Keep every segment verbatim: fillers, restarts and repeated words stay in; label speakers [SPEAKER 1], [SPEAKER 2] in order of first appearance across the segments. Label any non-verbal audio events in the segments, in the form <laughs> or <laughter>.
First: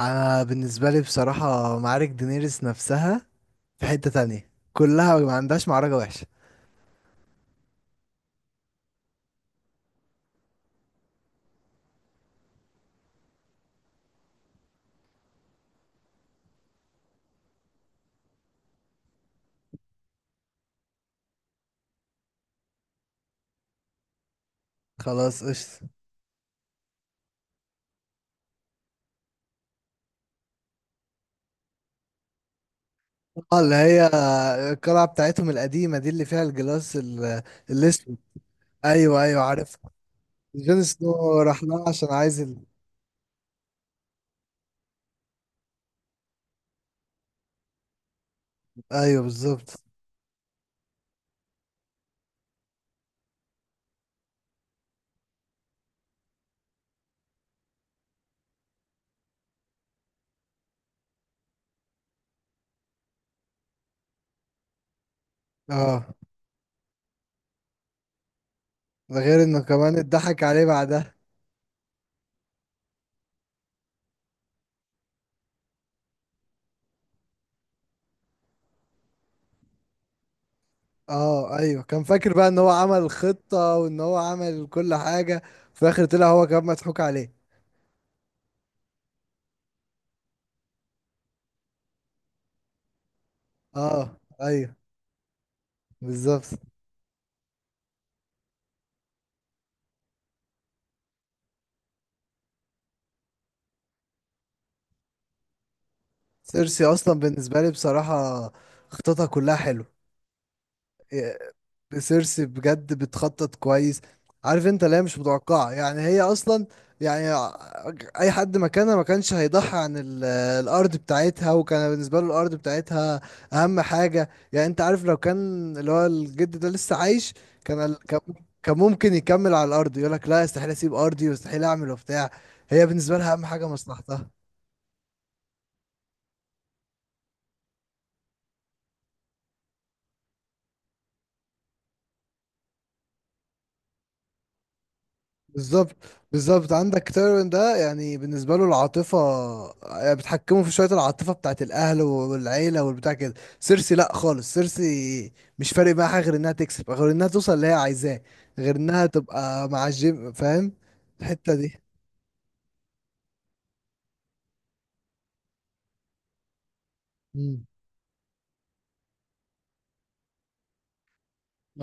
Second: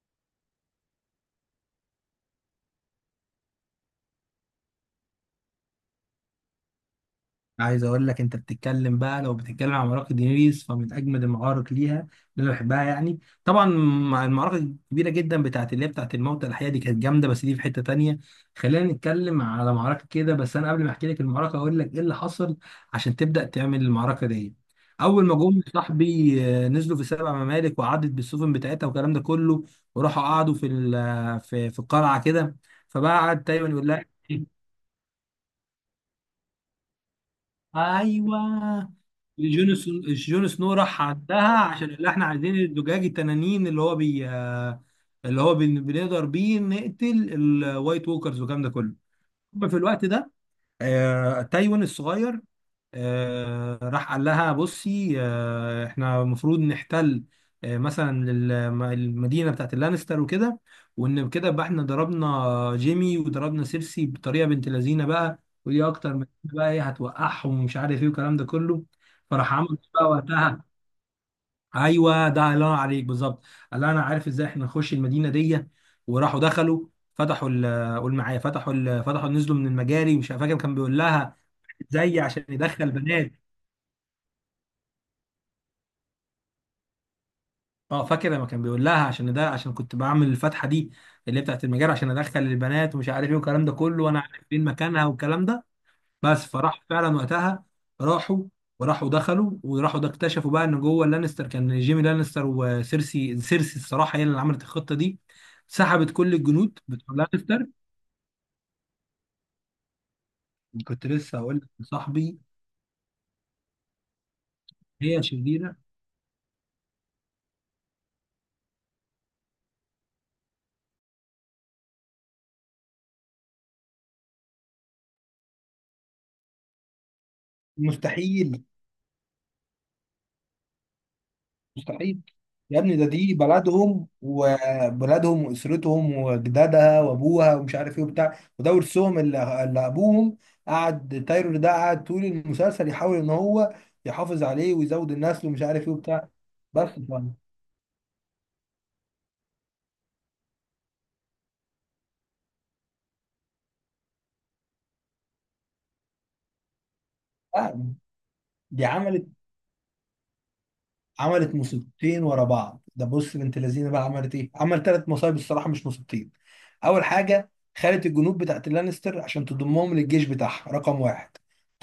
[SPEAKER 1] انا بالنسبه لي بصراحه معارك دينيريس نفسها في حته تانية كلها ما عندهاش معركه وحشه.
[SPEAKER 2] عايز اقول لك انت بتتكلم بقى. لو بتتكلم عن معركه دينيريس فمن اجمد المعارك ليها اللي انا بحبها يعني، طبعا مع المعركه الكبيره جدا بتاعت اللي هي بتاعت الموتى الاحياء، دي كانت جامده، بس دي في حته تانية. خلينا نتكلم على معركه كده، بس انا قبل ما احكي لك المعركه اقول لك ايه اللي حصل عشان تبدا تعمل المعركه دي. اول ما
[SPEAKER 1] خلاص
[SPEAKER 2] جم
[SPEAKER 1] قشطه.
[SPEAKER 2] صاحبي آه، نزلوا في سبع ممالك وعدت بالسفن بتاعتها والكلام ده كله، وراحوا قعدوا في ال- آه، في في القلعه كده. فبقى قعد
[SPEAKER 1] اه،
[SPEAKER 2] تايوان
[SPEAKER 1] اللي
[SPEAKER 2] يقول لها،
[SPEAKER 1] هي القلعه بتاعتهم القديمه دي اللي فيها الجلاس ال- الاسود.
[SPEAKER 2] ايوه،
[SPEAKER 1] ايوه ايوه
[SPEAKER 2] جون
[SPEAKER 1] عارف.
[SPEAKER 2] سن- جون سنو
[SPEAKER 1] جون
[SPEAKER 2] راح
[SPEAKER 1] سنو
[SPEAKER 2] عندها
[SPEAKER 1] راح لها
[SPEAKER 2] عشان
[SPEAKER 1] عشان
[SPEAKER 2] اللي احنا
[SPEAKER 1] عايز
[SPEAKER 2] عايزين
[SPEAKER 1] ال...
[SPEAKER 2] الزجاج التنانين اللي هو بي، اللي هو بن- بنقدر بيه نقتل الوايت ووكرز والكلام ده كله.
[SPEAKER 1] ايوه
[SPEAKER 2] في
[SPEAKER 1] بالظبط.
[SPEAKER 2] الوقت ده، آه، تايوان الصغير آه، راح قال لها، بصي، آه، احنا المفروض نحتل آه، مثلا ال- المدينه بتاعت اللانستر وكده، وان كده بقى احنا ضربنا جيمي وضربنا سيرسي بطريقه بنت لذينه بقى، ودي
[SPEAKER 1] اه،
[SPEAKER 2] اكتر من كده بقى، ايه هتوقعهم ومش عارف ايه والكلام ده كله.
[SPEAKER 1] ده غير
[SPEAKER 2] فراح
[SPEAKER 1] انه
[SPEAKER 2] عمل إيه
[SPEAKER 1] كمان
[SPEAKER 2] بقى
[SPEAKER 1] اتضحك عليه
[SPEAKER 2] وقتها؟
[SPEAKER 1] بعدها.
[SPEAKER 2] ايوه، ده الله ينور عليك، بالظبط. قال لها انا عارف ازاي احنا نخش المدينه دي، وراحوا دخلوا، فتحوا ال- قول معايا، فتحوا ال- فتحوا نزلوا من المجاري، مش فاكر كان بيقول لها
[SPEAKER 1] اه ايوه، كان
[SPEAKER 2] ازاي
[SPEAKER 1] فاكر
[SPEAKER 2] عشان
[SPEAKER 1] بقى ان هو
[SPEAKER 2] يدخل
[SPEAKER 1] عمل
[SPEAKER 2] بنات.
[SPEAKER 1] خطه وان هو عمل كل حاجه. في الاخر طلع هو كمان مضحوك عليه.
[SPEAKER 2] اه فاكر لما كان بيقول لها عشان ده عشان كنت بعمل الفتحه دي اللي هي بتاعت المجال عشان ادخل البنات ومش عارف ايه والكلام ده كله،
[SPEAKER 1] اه
[SPEAKER 2] وانا عارف فين
[SPEAKER 1] ايوه
[SPEAKER 2] مكانها والكلام ده. بس
[SPEAKER 1] بالظبط.
[SPEAKER 2] فراح فعلا وقتها، راحوا، وراحوا دخلوا وراحوا ده اكتشفوا بقى ان جوه لانستر كان جيمي لانستر وسيرسي سيرسي الصراحه هي اللي عملت الخطه دي، سحبت كل الجنود
[SPEAKER 1] سيرسي
[SPEAKER 2] بتوع
[SPEAKER 1] اصلا بالنسبه
[SPEAKER 2] لانستر.
[SPEAKER 1] لي بصراحه خططها كلها حلو.
[SPEAKER 2] كنت
[SPEAKER 1] إيه،
[SPEAKER 2] لسه هقول لك يا صاحبي،
[SPEAKER 1] سيرسي بجد بتخطط كويس. عارف انت، لا مش
[SPEAKER 2] هي
[SPEAKER 1] متوقعه،
[SPEAKER 2] شريره،
[SPEAKER 1] يعني هي اصلا. يعني ع- اي حد مكانها ما كانش هيضحي عن ال- الارض بتاعتها، وكان بالنسبه له الارض بتاعتها اهم حاجه. يعني انت عارف، لو كان اللي هو الجد ده لسه عايش كان ال- كان
[SPEAKER 2] مستحيل،
[SPEAKER 1] كان ممكن يكمل على الارض يقول لك لا استحيل اسيب ارضي واستحيل اعمل
[SPEAKER 2] مستحيل.
[SPEAKER 1] وبتاع.
[SPEAKER 2] يا
[SPEAKER 1] هي
[SPEAKER 2] ابني ده
[SPEAKER 1] بالنسبه لها
[SPEAKER 2] دي
[SPEAKER 1] اهم حاجه
[SPEAKER 2] بلدهم
[SPEAKER 1] مصلحتها.
[SPEAKER 2] وبلدهم واسرتهم وجدادها وابوها ومش عارف ايه وبتاع، وده ورثهم اللي, اللي ابوهم قعد تايرور ده قعد طول المسلسل يحاول ان هو يحافظ عليه ويزود النسل ومش عارف ايه
[SPEAKER 1] بالظبط
[SPEAKER 2] وبتاع.
[SPEAKER 1] بالظبط.
[SPEAKER 2] بس
[SPEAKER 1] عندك
[SPEAKER 2] ف-
[SPEAKER 1] تيرون ده، يعني بالنسبه له العاطفه، يعني بتحكمه في شويه العاطفه بتاعت الاهل والعيله والبتاع كده. سيرسي لا خالص، سيرسي مش فارق معاها غير انها تكسب، غير انها توصل اللي هي
[SPEAKER 2] آه،
[SPEAKER 1] عايزاه، غير
[SPEAKER 2] دي
[SPEAKER 1] انها
[SPEAKER 2] عملت
[SPEAKER 1] تبقى مع الجيم، فاهم. الحته
[SPEAKER 2] عملت
[SPEAKER 1] دي.
[SPEAKER 2] مصيبتين ورا بعض، ده بص بنت لذينه بقى، عملت ايه؟ عمل ثلاث مصايب الصراحه مش مصيبتين. اول حاجه
[SPEAKER 1] مم.
[SPEAKER 2] خدت الجنود بتاعت اللانستر عشان تضمهم للجيش بتاعها، رقم واحد.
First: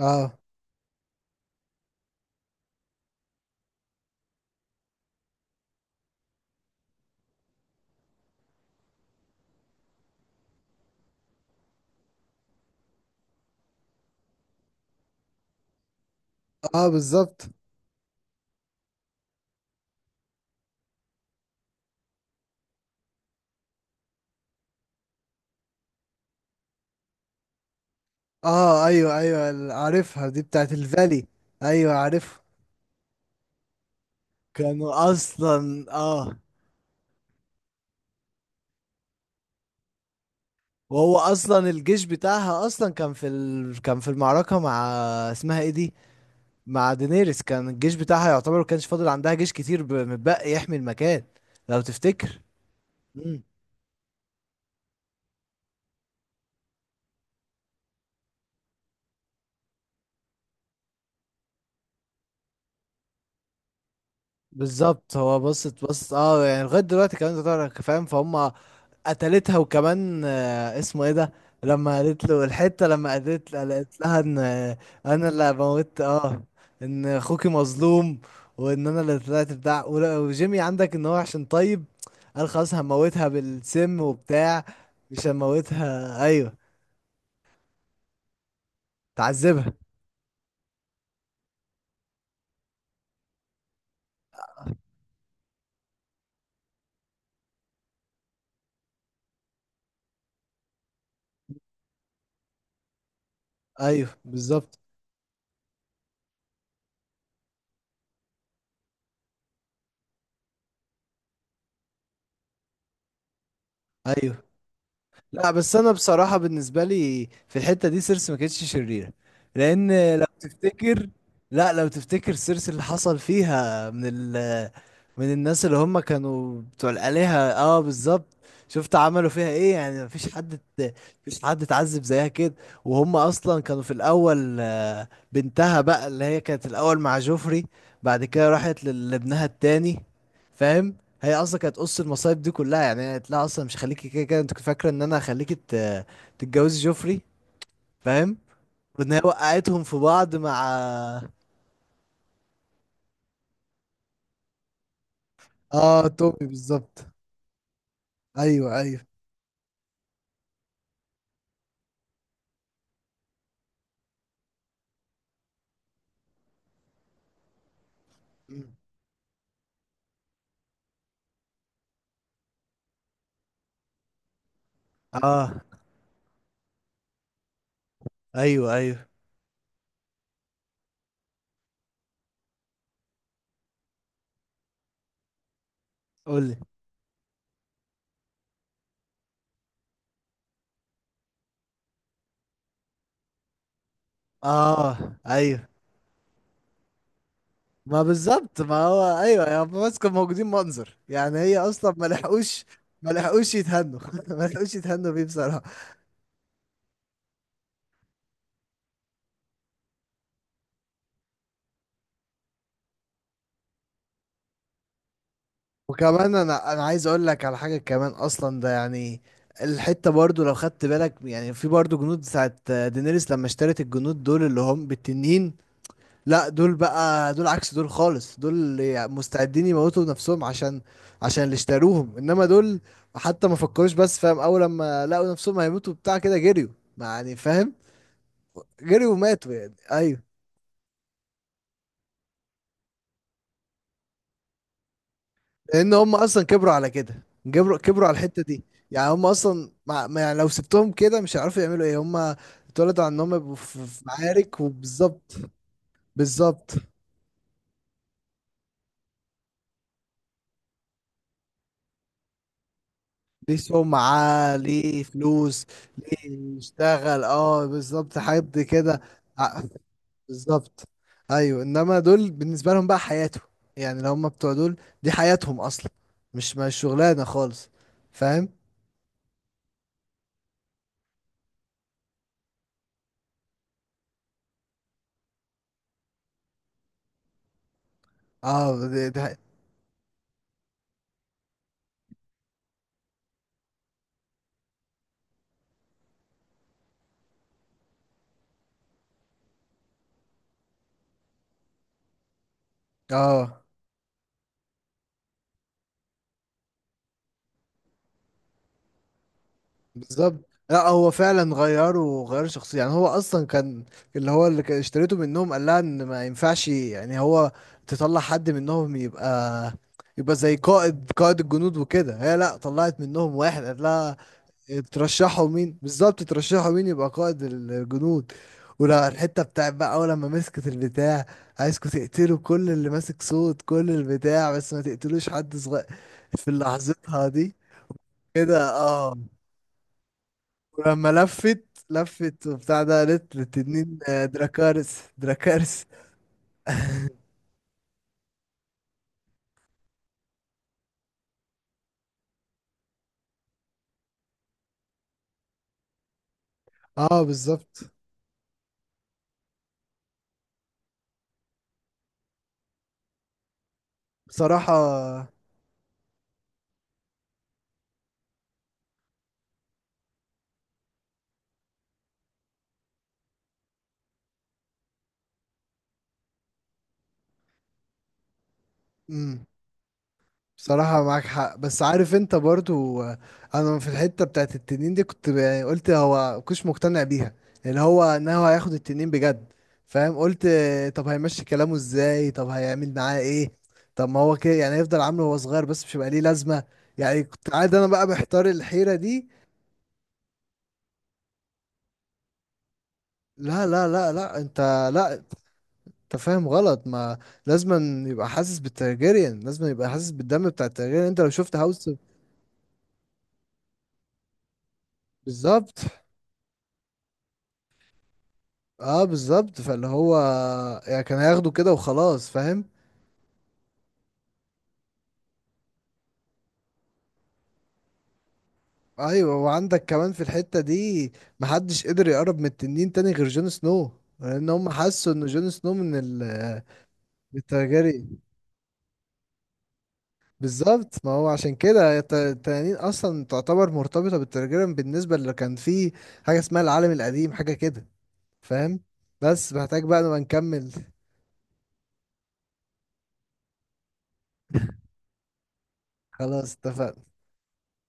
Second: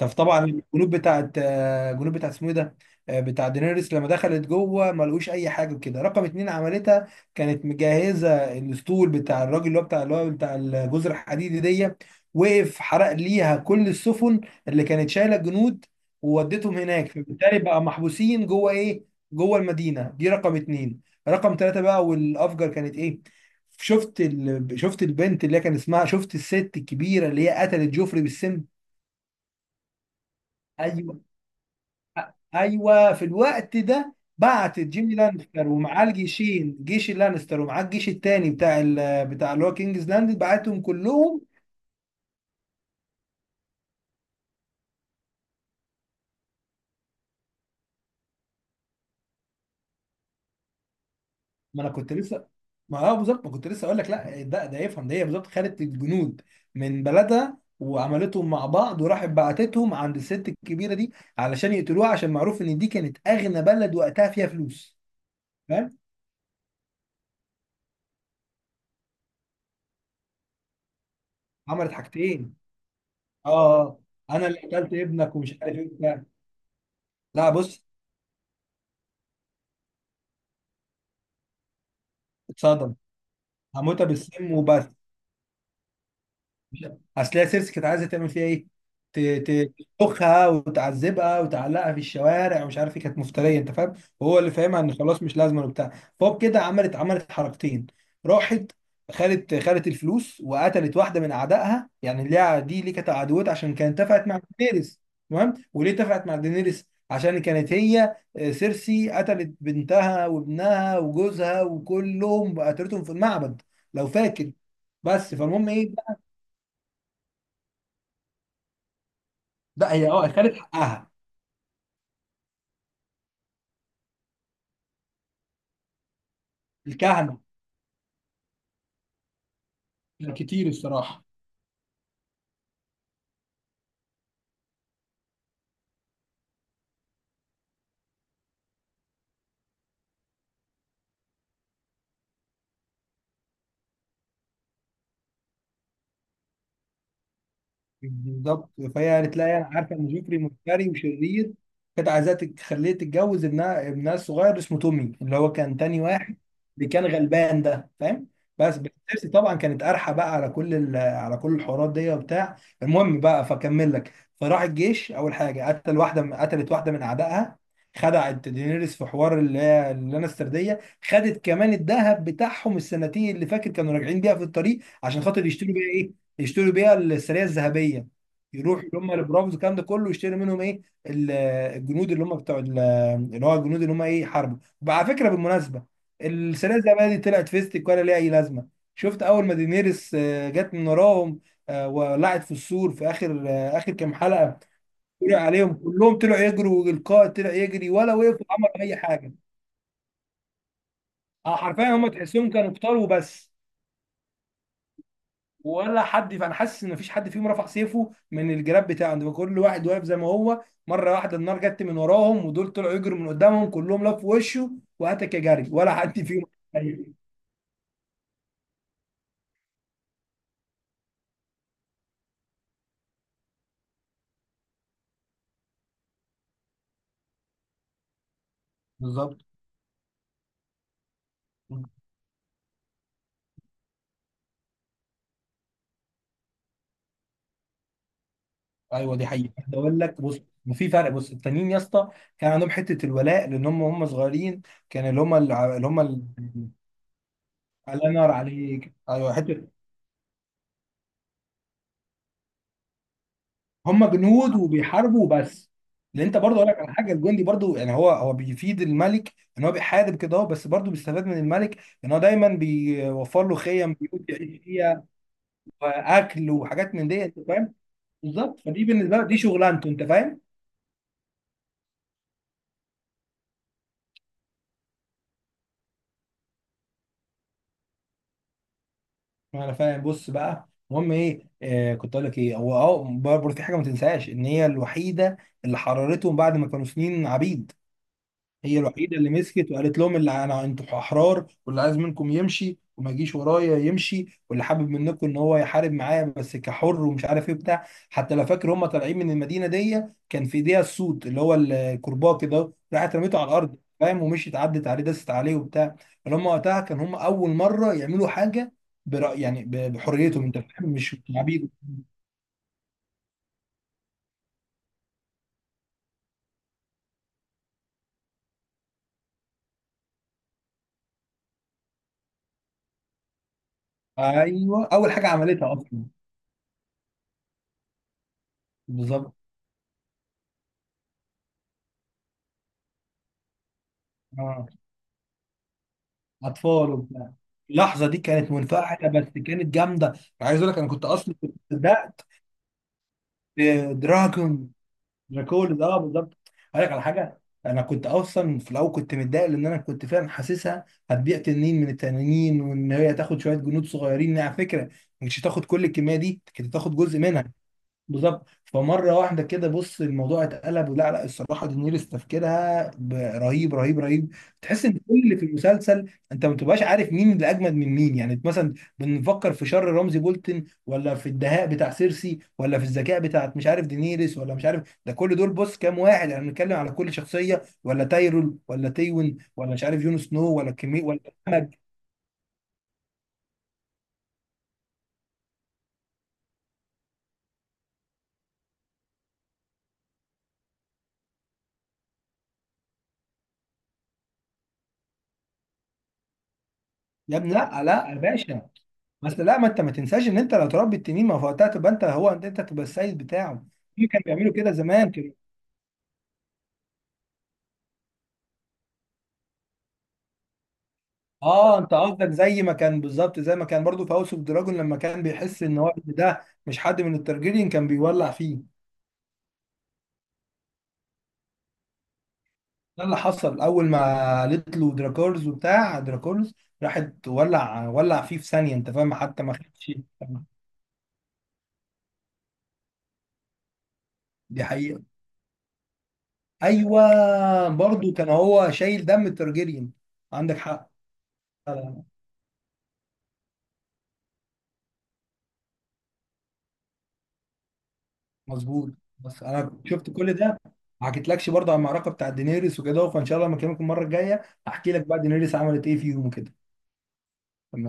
[SPEAKER 1] اه
[SPEAKER 2] الجنود بتاعت آه، الجنود بتاعت اسمه ايه ده، آه، بتاع دينيريس لما دخلت جوه ما لقوش اي حاجه كده، رقم اتنين عملتها، كانت مجهزه الاسطول بتاع الراجل اللي هو بتاع اللي هو بتاع الجزر الحديدي دي، وقف حرق ليها كل السفن اللي كانت شايله الجنود، وودتهم
[SPEAKER 1] اه
[SPEAKER 2] هناك،
[SPEAKER 1] بالظبط.
[SPEAKER 2] فبالتالي بقى محبوسين جوه ايه، جوه المدينه دي، رقم اتنين. رقم ثلاثه بقى والافجر كانت ايه، شفت ال... شفت البنت اللي هي كان اسمها، شفت الست الكبيره اللي هي قتلت جوفري بالسم؟
[SPEAKER 1] اه ايوه ايوه عارفها، دي بتاعت
[SPEAKER 2] ايوه،
[SPEAKER 1] الفالي. ايوه عارفها.
[SPEAKER 2] ايوه. في الوقت ده بعت
[SPEAKER 1] كانوا
[SPEAKER 2] جيمي
[SPEAKER 1] اصلا
[SPEAKER 2] لانستر ومعاه
[SPEAKER 1] اه.
[SPEAKER 2] الجيشين، جيش اللانستر، ومعاه الجيش التاني بتاع ال... بتاع اللي هو كينجز لاند، بعتهم
[SPEAKER 1] وهو
[SPEAKER 2] كلهم.
[SPEAKER 1] اصلا الجيش بتاعها اصلا كان في ال... كان في المعركه مع، اسمها ايه دي، مع دينيريس. كان الجيش بتاعها يعتبر ما كانش فاضل عندها جيش كتير ب... متبقي يحمي المكان لو
[SPEAKER 2] ما انا كنت
[SPEAKER 1] تفتكر.
[SPEAKER 2] لسه، ما هو
[SPEAKER 1] مم.
[SPEAKER 2] بالظبط ما كنت لسه اقول لك، لا ده ده يفهم ده، هي بالظبط خدت الجنود من بلدها وعملتهم مع بعض، وراحت بعتتهم عند الست الكبيره دي علشان يقتلوها، عشان معروف ان دي كانت اغنى بلد وقتها فيها فلوس.
[SPEAKER 1] بالظبط، هو بصت
[SPEAKER 2] فاهم؟
[SPEAKER 1] بص اه، يعني لغايه دلوقتي كمان انت تعرف، فاهم فهم. قتلتها وكمان آه، اسمه ايه ده.
[SPEAKER 2] عملت
[SPEAKER 1] لما قالت له
[SPEAKER 2] حاجتين،
[SPEAKER 1] الحتة، لما
[SPEAKER 2] اه
[SPEAKER 1] قالت
[SPEAKER 2] آه،
[SPEAKER 1] قالت لها ان
[SPEAKER 2] انا اللي
[SPEAKER 1] آه،
[SPEAKER 2] قتلت
[SPEAKER 1] انا
[SPEAKER 2] ابنك
[SPEAKER 1] اللي
[SPEAKER 2] ومش عارف ايه
[SPEAKER 1] موت
[SPEAKER 2] وبتاع.
[SPEAKER 1] اه ان اخوكي
[SPEAKER 2] لا بص،
[SPEAKER 1] مظلوم. وان انا اللي طلعت بتاع ولا- وجيمي عندك ان هو عشان طيب. قال خلاص
[SPEAKER 2] اتصدم،
[SPEAKER 1] هموتها بالسم
[SPEAKER 2] هموتها بالسم
[SPEAKER 1] وبتاع.
[SPEAKER 2] وبس.
[SPEAKER 1] مش هموتها ايوه.
[SPEAKER 2] لا. اصل هي سيرسي كانت عايزه تعمل فيها ايه، ت-
[SPEAKER 1] تعذبها.
[SPEAKER 2] ت- تخها وتعذبها وتعلقها في الشوارع ومش عارف ايه، كانت مفتريه انت فاهم، وهو اللي فاهمها ان خلاص مش لازمه وبتاع. فهو كده عملت عملت حركتين، راحت خدت خدت الفلوس وقتلت واحده من اعدائها يعني ليها، دي اللي كانت عدوتها عشان كانت
[SPEAKER 1] ايوه
[SPEAKER 2] اتفقت مع
[SPEAKER 1] بالظبط
[SPEAKER 2] دينيريس. تمام، وليه اتفقت مع دينيريس؟ عشان كانت هي آه، سيرسي قتلت بنتها وابنها وجوزها وكلهم قتلتهم في المعبد، لو
[SPEAKER 1] ايوه.
[SPEAKER 2] فاكر. بس
[SPEAKER 1] لا
[SPEAKER 2] فالمهم
[SPEAKER 1] بس انا
[SPEAKER 2] ايه،
[SPEAKER 1] بصراحه بالنسبه لي في الحته دي سيرس ما كانتش شريره،
[SPEAKER 2] لا هي
[SPEAKER 1] لان. لو
[SPEAKER 2] اه خدت
[SPEAKER 1] تفتكر،
[SPEAKER 2] حقها.
[SPEAKER 1] لا لو تفتكر، سيرس اللي حصل فيها من ال من الناس اللي هم كانوا بتوع الآلهة.
[SPEAKER 2] الكهنه
[SPEAKER 1] اه بالظبط. شفت عملوا فيها ايه؟ يعني مفيش
[SPEAKER 2] كان
[SPEAKER 1] حد
[SPEAKER 2] كتير
[SPEAKER 1] ات-
[SPEAKER 2] الصراحه.
[SPEAKER 1] مفيش حد اتعذب زيها كده. وهم اصلا كانوا في الاول، آه، بنتها بقى اللي هي كانت الاول مع جوفري. بعد كده راحت لل- لابنها التاني، فاهم. هي اصلا كانت قص المصايب دي كلها، يعني هي لا اصلا مش هخليكي كده كده، انت كنت فاكره ان انا هخليكي ت- تتجوزي جوفري، فاهم.
[SPEAKER 2] بالظبط فهي
[SPEAKER 1] وان هي
[SPEAKER 2] قالت لا، يعني
[SPEAKER 1] وقعتهم في
[SPEAKER 2] عارفه ان
[SPEAKER 1] بعض
[SPEAKER 2] جوفري
[SPEAKER 1] مع.
[SPEAKER 2] مفتري وشرير، كانت عايزاه تخليه تتجوز ابنها، ابنها الصغير اسمه تومي اللي هو كان تاني
[SPEAKER 1] اه
[SPEAKER 2] واحد،
[SPEAKER 1] تومي
[SPEAKER 2] اللي كان
[SPEAKER 1] بالظبط.
[SPEAKER 2] غلبان ده، فاهم. بس
[SPEAKER 1] ايوه
[SPEAKER 2] بس
[SPEAKER 1] ايوه.
[SPEAKER 2] تيرسي طبعا كانت قارحه بقى على كل ال- على كل الحوارات دي وبتاع. المهم بقى فكمل لك. فراح الجيش اول حاجه قتل واحده من- قتلت واحده من اعدائها، خدعت دينيريس في حوار اللي هي اللانسترديه، خدت كمان الذهب بتاعهم السنتين اللي فاكر كانوا راجعين بيها في الطريق عشان خاطر
[SPEAKER 1] اه
[SPEAKER 2] يشتروا بيها إيه؟ يشتروا بيها السريه الذهبيه،
[SPEAKER 1] ايوه
[SPEAKER 2] يروحوا اللي هم
[SPEAKER 1] ايوه.
[SPEAKER 2] مم. البرافوز الكلام ده كله يشتروا منهم ايه ال- الجنود اللي هم بتوع ال- اللي هو الجنود اللي هم ايه حاربوا. وعلى فكره بالمناسبه،
[SPEAKER 1] قولي.
[SPEAKER 2] السريه الذهبيه دي طلعت فيستك ولا ليها اي لازمه؟ شفت اول ما دينيرس آه، جت من وراهم، آه، ولعت في السور في اخر آه، اخر كام حلقه،
[SPEAKER 1] اه
[SPEAKER 2] طلع
[SPEAKER 1] ايوه.
[SPEAKER 2] عليهم كلهم طلعوا يجروا، والقائد طلع يجري،
[SPEAKER 1] ما
[SPEAKER 2] ولا وقفوا
[SPEAKER 1] بالظبط، ما
[SPEAKER 2] عملوا اي
[SPEAKER 1] هو
[SPEAKER 2] حاجه.
[SPEAKER 1] ايوه يا بس كانوا موجودين منظر، يعني
[SPEAKER 2] آه،
[SPEAKER 1] هي
[SPEAKER 2] حرفيا
[SPEAKER 1] اصلا ما
[SPEAKER 2] هم تحسهم
[SPEAKER 1] لحقوش.
[SPEAKER 2] كانوا قتال
[SPEAKER 1] ما
[SPEAKER 2] وبس.
[SPEAKER 1] لحقوش يتهنوا <laughs> ما لحقوش يتهنوا بيه بصراحه.
[SPEAKER 2] ولا حد، فانا حاسس ان مفيش حد فيهم رفع سيفه من الجراب بتاعه ده، كل واحد واقف زي ما هو، مره واحده النار جت من وراهم، ودول طلعوا يجروا من قدامهم كلهم، لفوا وشه وهاتك يا جري، ولا حد
[SPEAKER 1] وكمان
[SPEAKER 2] فيهم.
[SPEAKER 1] انا انا عايز
[SPEAKER 2] أيوة.
[SPEAKER 1] اقول لك على حاجه كمان اصلا ده يعني. الحته برضو لو خدت بالك، يعني في برضو جنود بتاعت دينيريس لما اشترت الجنود دول اللي هم بالتنين. لا دول بقى دول عكس دول خالص، دول يعني
[SPEAKER 2] بالظبط.
[SPEAKER 1] مستعدين يموتوا نفسهم عشان عشان اللي اشتروهم. انما دول حتى ما فكروش، بس فاهم، اول لما لقوا نفسهم هيموتوا بتاع كده جريوا. ما يعني فاهم. جريوا
[SPEAKER 2] ايوه دي
[SPEAKER 1] وماتوا
[SPEAKER 2] حقيقه،
[SPEAKER 1] يعني
[SPEAKER 2] ده اقول لك
[SPEAKER 1] ايوه.
[SPEAKER 2] بص، في فرق، بص التانيين يا اسطى كان عندهم حته الولاء لان هم هم صغيرين، كان اللي هم اللي
[SPEAKER 1] لان
[SPEAKER 2] هم
[SPEAKER 1] هم
[SPEAKER 2] ال-
[SPEAKER 1] اصلا كبروا على كده، كبروا كبروا
[SPEAKER 2] الله
[SPEAKER 1] على
[SPEAKER 2] ينور
[SPEAKER 1] الحته دي.
[SPEAKER 2] عليك،
[SPEAKER 1] يعني هم
[SPEAKER 2] ايوه حته.
[SPEAKER 1] اصلا مع... ما يعني لو سبتهم كده مش هيعرفوا يعملوا ايه هم. اتولدوا على انهم يبقوا في في
[SPEAKER 2] هم جنود
[SPEAKER 1] معارك
[SPEAKER 2] وبيحاربوا
[SPEAKER 1] وبالظبط.
[SPEAKER 2] وبس. لان انت برضه اقول
[SPEAKER 1] بالظبط،
[SPEAKER 2] لك على حاجه، الجندي برضه يعني هو هو بيفيد الملك ان هو بيحارب كده اهو، بس برضه بيستفاد من الملك ان هو دايما بيوفر له
[SPEAKER 1] ليه
[SPEAKER 2] خيم، بيوت
[SPEAKER 1] سمعه،
[SPEAKER 2] يعيش
[SPEAKER 1] ليه
[SPEAKER 2] فيها،
[SPEAKER 1] فلوس،
[SPEAKER 2] واكل،
[SPEAKER 1] ليه
[SPEAKER 2] وحاجات من
[SPEAKER 1] يشتغل،
[SPEAKER 2] دي، انت
[SPEAKER 1] اه
[SPEAKER 2] فاهم.
[SPEAKER 1] بالظبط حد
[SPEAKER 2] بالظبط، فدي
[SPEAKER 1] كده.
[SPEAKER 2] بالنسبه له دي
[SPEAKER 1] ع-
[SPEAKER 2] شغلانته، انت فاهم.
[SPEAKER 1] بالظبط. ايوه انما دول بالنسبه لهم بقى حياته، يعني اللي هم بتوع دول دي حياتهم اصلا، مش مش شغلانه خالص، فاهم.
[SPEAKER 2] انا فاهم. بص بقى المهم ايه، آه كنت اقول لك ايه، هو اه برضه في حاجه ما تنساش، ان هي الوحيده اللي حررتهم بعد ما كانوا سنين عبيد، هي
[SPEAKER 1] اه دي,
[SPEAKER 2] الوحيده
[SPEAKER 1] دي...
[SPEAKER 2] اللي
[SPEAKER 1] حي-
[SPEAKER 2] مسكت وقالت لهم اللي انا انتوا احرار، واللي عايز منكم يمشي وما يجيش ورايا يمشي، واللي حابب منكم ان هو يحارب معايا بس كحر ومش عارف ايه بتاع، حتى لو فاكر هم طالعين من المدينه دي، كان في ايديها السوط اللي هو الكرباج كده، راحت رميته على
[SPEAKER 1] اه
[SPEAKER 2] الارض، فاهم، ومشيت عدت عليه، دست عليه وبتاع. اللي هم وقتها كان هم اول مره يعملوا حاجه برأي يعني ب-
[SPEAKER 1] بالظبط.
[SPEAKER 2] بحريتهم، انت
[SPEAKER 1] لا
[SPEAKER 2] فاهم،
[SPEAKER 1] هو
[SPEAKER 2] مش
[SPEAKER 1] فعلا
[SPEAKER 2] عبيد.
[SPEAKER 1] غيروا غيروا شخصية، يعني هو اصلا كان اللي هو اللي كان اشتريته منهم قال لها ان ما ينفعش، يعني هو تطلع حد منهم يبقى يبقى زي قائد قائد الجنود وكده. هي لا طلعت منهم واحد قال لها.
[SPEAKER 2] ايوه اول حاجه
[SPEAKER 1] ترشحوا
[SPEAKER 2] عملتها
[SPEAKER 1] مين
[SPEAKER 2] اصلا.
[SPEAKER 1] بالظبط؟ ترشحوا مين يبقى قائد الجنود؟ ولا
[SPEAKER 2] بالظبط.
[SPEAKER 1] الحتة بتاعت بقى اول لما مسكت البتاع، عايزكوا تقتلوا كل اللي ماسك صوت كل البتاع،
[SPEAKER 2] آه.
[SPEAKER 1] بس ما تقتلوش حد صغير، في
[SPEAKER 2] اطفال
[SPEAKER 1] لحظتها
[SPEAKER 2] وبتاع.
[SPEAKER 1] دي.
[SPEAKER 2] اللحظه دي كانت
[SPEAKER 1] كده
[SPEAKER 2] منفعله،
[SPEAKER 1] اه.
[SPEAKER 2] بس كانت جامده. انا عايز اقول لك انا كنت
[SPEAKER 1] ولما
[SPEAKER 2] اصلا كنت
[SPEAKER 1] لفت
[SPEAKER 2] بدات.
[SPEAKER 1] لفت وبتاع ده، قالت للتنين آه،
[SPEAKER 2] دراجون،
[SPEAKER 1] دراكارس
[SPEAKER 2] دراكول ده
[SPEAKER 1] دراكارس.
[SPEAKER 2] اه بالظبط. هقول لك على حاجه، انا كنت اصلا في الاول كنت متضايق لان انا كنت فعلا حاسسها هتبيع تنين من التنانين، وان هي تاخد شويه جنود صغيرين على فكره، مش هتاخد كل الكميه دي، كانت هتاخد جزء
[SPEAKER 1] اه
[SPEAKER 2] منها.
[SPEAKER 1] بالظبط.
[SPEAKER 2] بالظبط. فمره واحده كده بص الموضوع اتقلب. لا لا الصراحه دينيريس تفكيرها ب- رهيب، رهيب، رهيب. تحس ان كل
[SPEAKER 1] بصراحة.
[SPEAKER 2] اللي في المسلسل انت ما بتبقاش عارف مين اللي اجمد من مين، يعني مثلا بنفكر في شر رمزي بولتن، ولا في الدهاء بتاع سيرسي، ولا في الذكاء بتاعت مش عارف دينيريس، ولا مش عارف ده، كل دول بص كام واحد، يعني بنتكلم على كل شخصيه، ولا تايرول، ولا تيون،
[SPEAKER 1] امم.
[SPEAKER 2] ولا مش عارف جون سنو، ولا
[SPEAKER 1] بصراحة
[SPEAKER 2] كمي، ولا
[SPEAKER 1] معاك حق،
[SPEAKER 2] كمج.
[SPEAKER 1] بس عارف انت برضو آه، انا في الحتة بتاعت التنين دي كنت ب- يعني قلت هو كنتش مقتنع بيها، اللي هو ان هو هياخد التنين بجد، فاهم. قلت آه، طب هيمشي كلامه ازاي، طب هيعمل معاه ايه، طب ما هو كده يعني هيفضل عامله وهو صغير، بس مش هيبقى ليه لازمة. يعني
[SPEAKER 2] يا
[SPEAKER 1] كنت
[SPEAKER 2] ابني
[SPEAKER 1] قاعد
[SPEAKER 2] لا
[SPEAKER 1] انا بقى
[SPEAKER 2] لا يا
[SPEAKER 1] محتار
[SPEAKER 2] باشا،
[SPEAKER 1] الحيرة دي.
[SPEAKER 2] بس لا ما انت ما تنساش ان انت لو تربي التنين ما هو وقتها تبقى انت هو، انت انت تبقى السيد
[SPEAKER 1] لا
[SPEAKER 2] بتاعه،
[SPEAKER 1] لا
[SPEAKER 2] في
[SPEAKER 1] لا
[SPEAKER 2] كانوا
[SPEAKER 1] لا
[SPEAKER 2] بيعملوا
[SPEAKER 1] انت.
[SPEAKER 2] كده زمان
[SPEAKER 1] لا
[SPEAKER 2] كده.
[SPEAKER 1] انت فاهم غلط، ما لازم يبقى حاسس بالترجيريان، لازم يبقى حاسس بالدم بتاع الترجيريان. انت لو شفت
[SPEAKER 2] اه
[SPEAKER 1] هاوس
[SPEAKER 2] انت قصدك زي ما كان، بالظبط زي ما كان برضو في هاوس اوف دراجون لما كان بيحس
[SPEAKER 1] بالظبط.
[SPEAKER 2] ان هو إن ده مش حد من الترجيريين كان بيولع فيه.
[SPEAKER 1] اه بالظبط، فاللي هو يعني كان هياخده كده وخلاص، فاهم.
[SPEAKER 2] ده اللي حصل اول ما قالت له دراكورز وبتاع، دراكورز، راحت ولع ولع فيه في ثانيه انت فاهم،
[SPEAKER 1] ايوه
[SPEAKER 2] حتى ما
[SPEAKER 1] وعندك
[SPEAKER 2] خدش.
[SPEAKER 1] كمان في الحتة دي محدش قدر يقرب من التنين تاني غير جون سنو. لان
[SPEAKER 2] دي
[SPEAKER 1] هم
[SPEAKER 2] حقيقه،
[SPEAKER 1] حسوا ان جون سنو من ال
[SPEAKER 2] ايوه،
[SPEAKER 1] من
[SPEAKER 2] برضو
[SPEAKER 1] الترجيريان.
[SPEAKER 2] كان هو شايل دم الترجيريين، عندك حق.
[SPEAKER 1] بالظبط، ما هو عشان كده الت- التنانين اصلا تعتبر مرتبطة بالترجيريان بالنسبة اللي كان فيه حاجة اسمها العالم القديم حاجة كده، فاهم.
[SPEAKER 2] مظبوط، بس
[SPEAKER 1] بس
[SPEAKER 2] انا
[SPEAKER 1] محتاج بقى
[SPEAKER 2] شفت
[SPEAKER 1] نبقى
[SPEAKER 2] كل ده،
[SPEAKER 1] نكمل.
[SPEAKER 2] ما حكيتلكش برضه عن المعركه بتاع دينيريس وكده، فان شاء الله لما اكلمك المره الجايه هحكي لك بقى دينيريس عملت ايه فيهم
[SPEAKER 1] خلاص
[SPEAKER 2] وكده.
[SPEAKER 1] اتفقنا.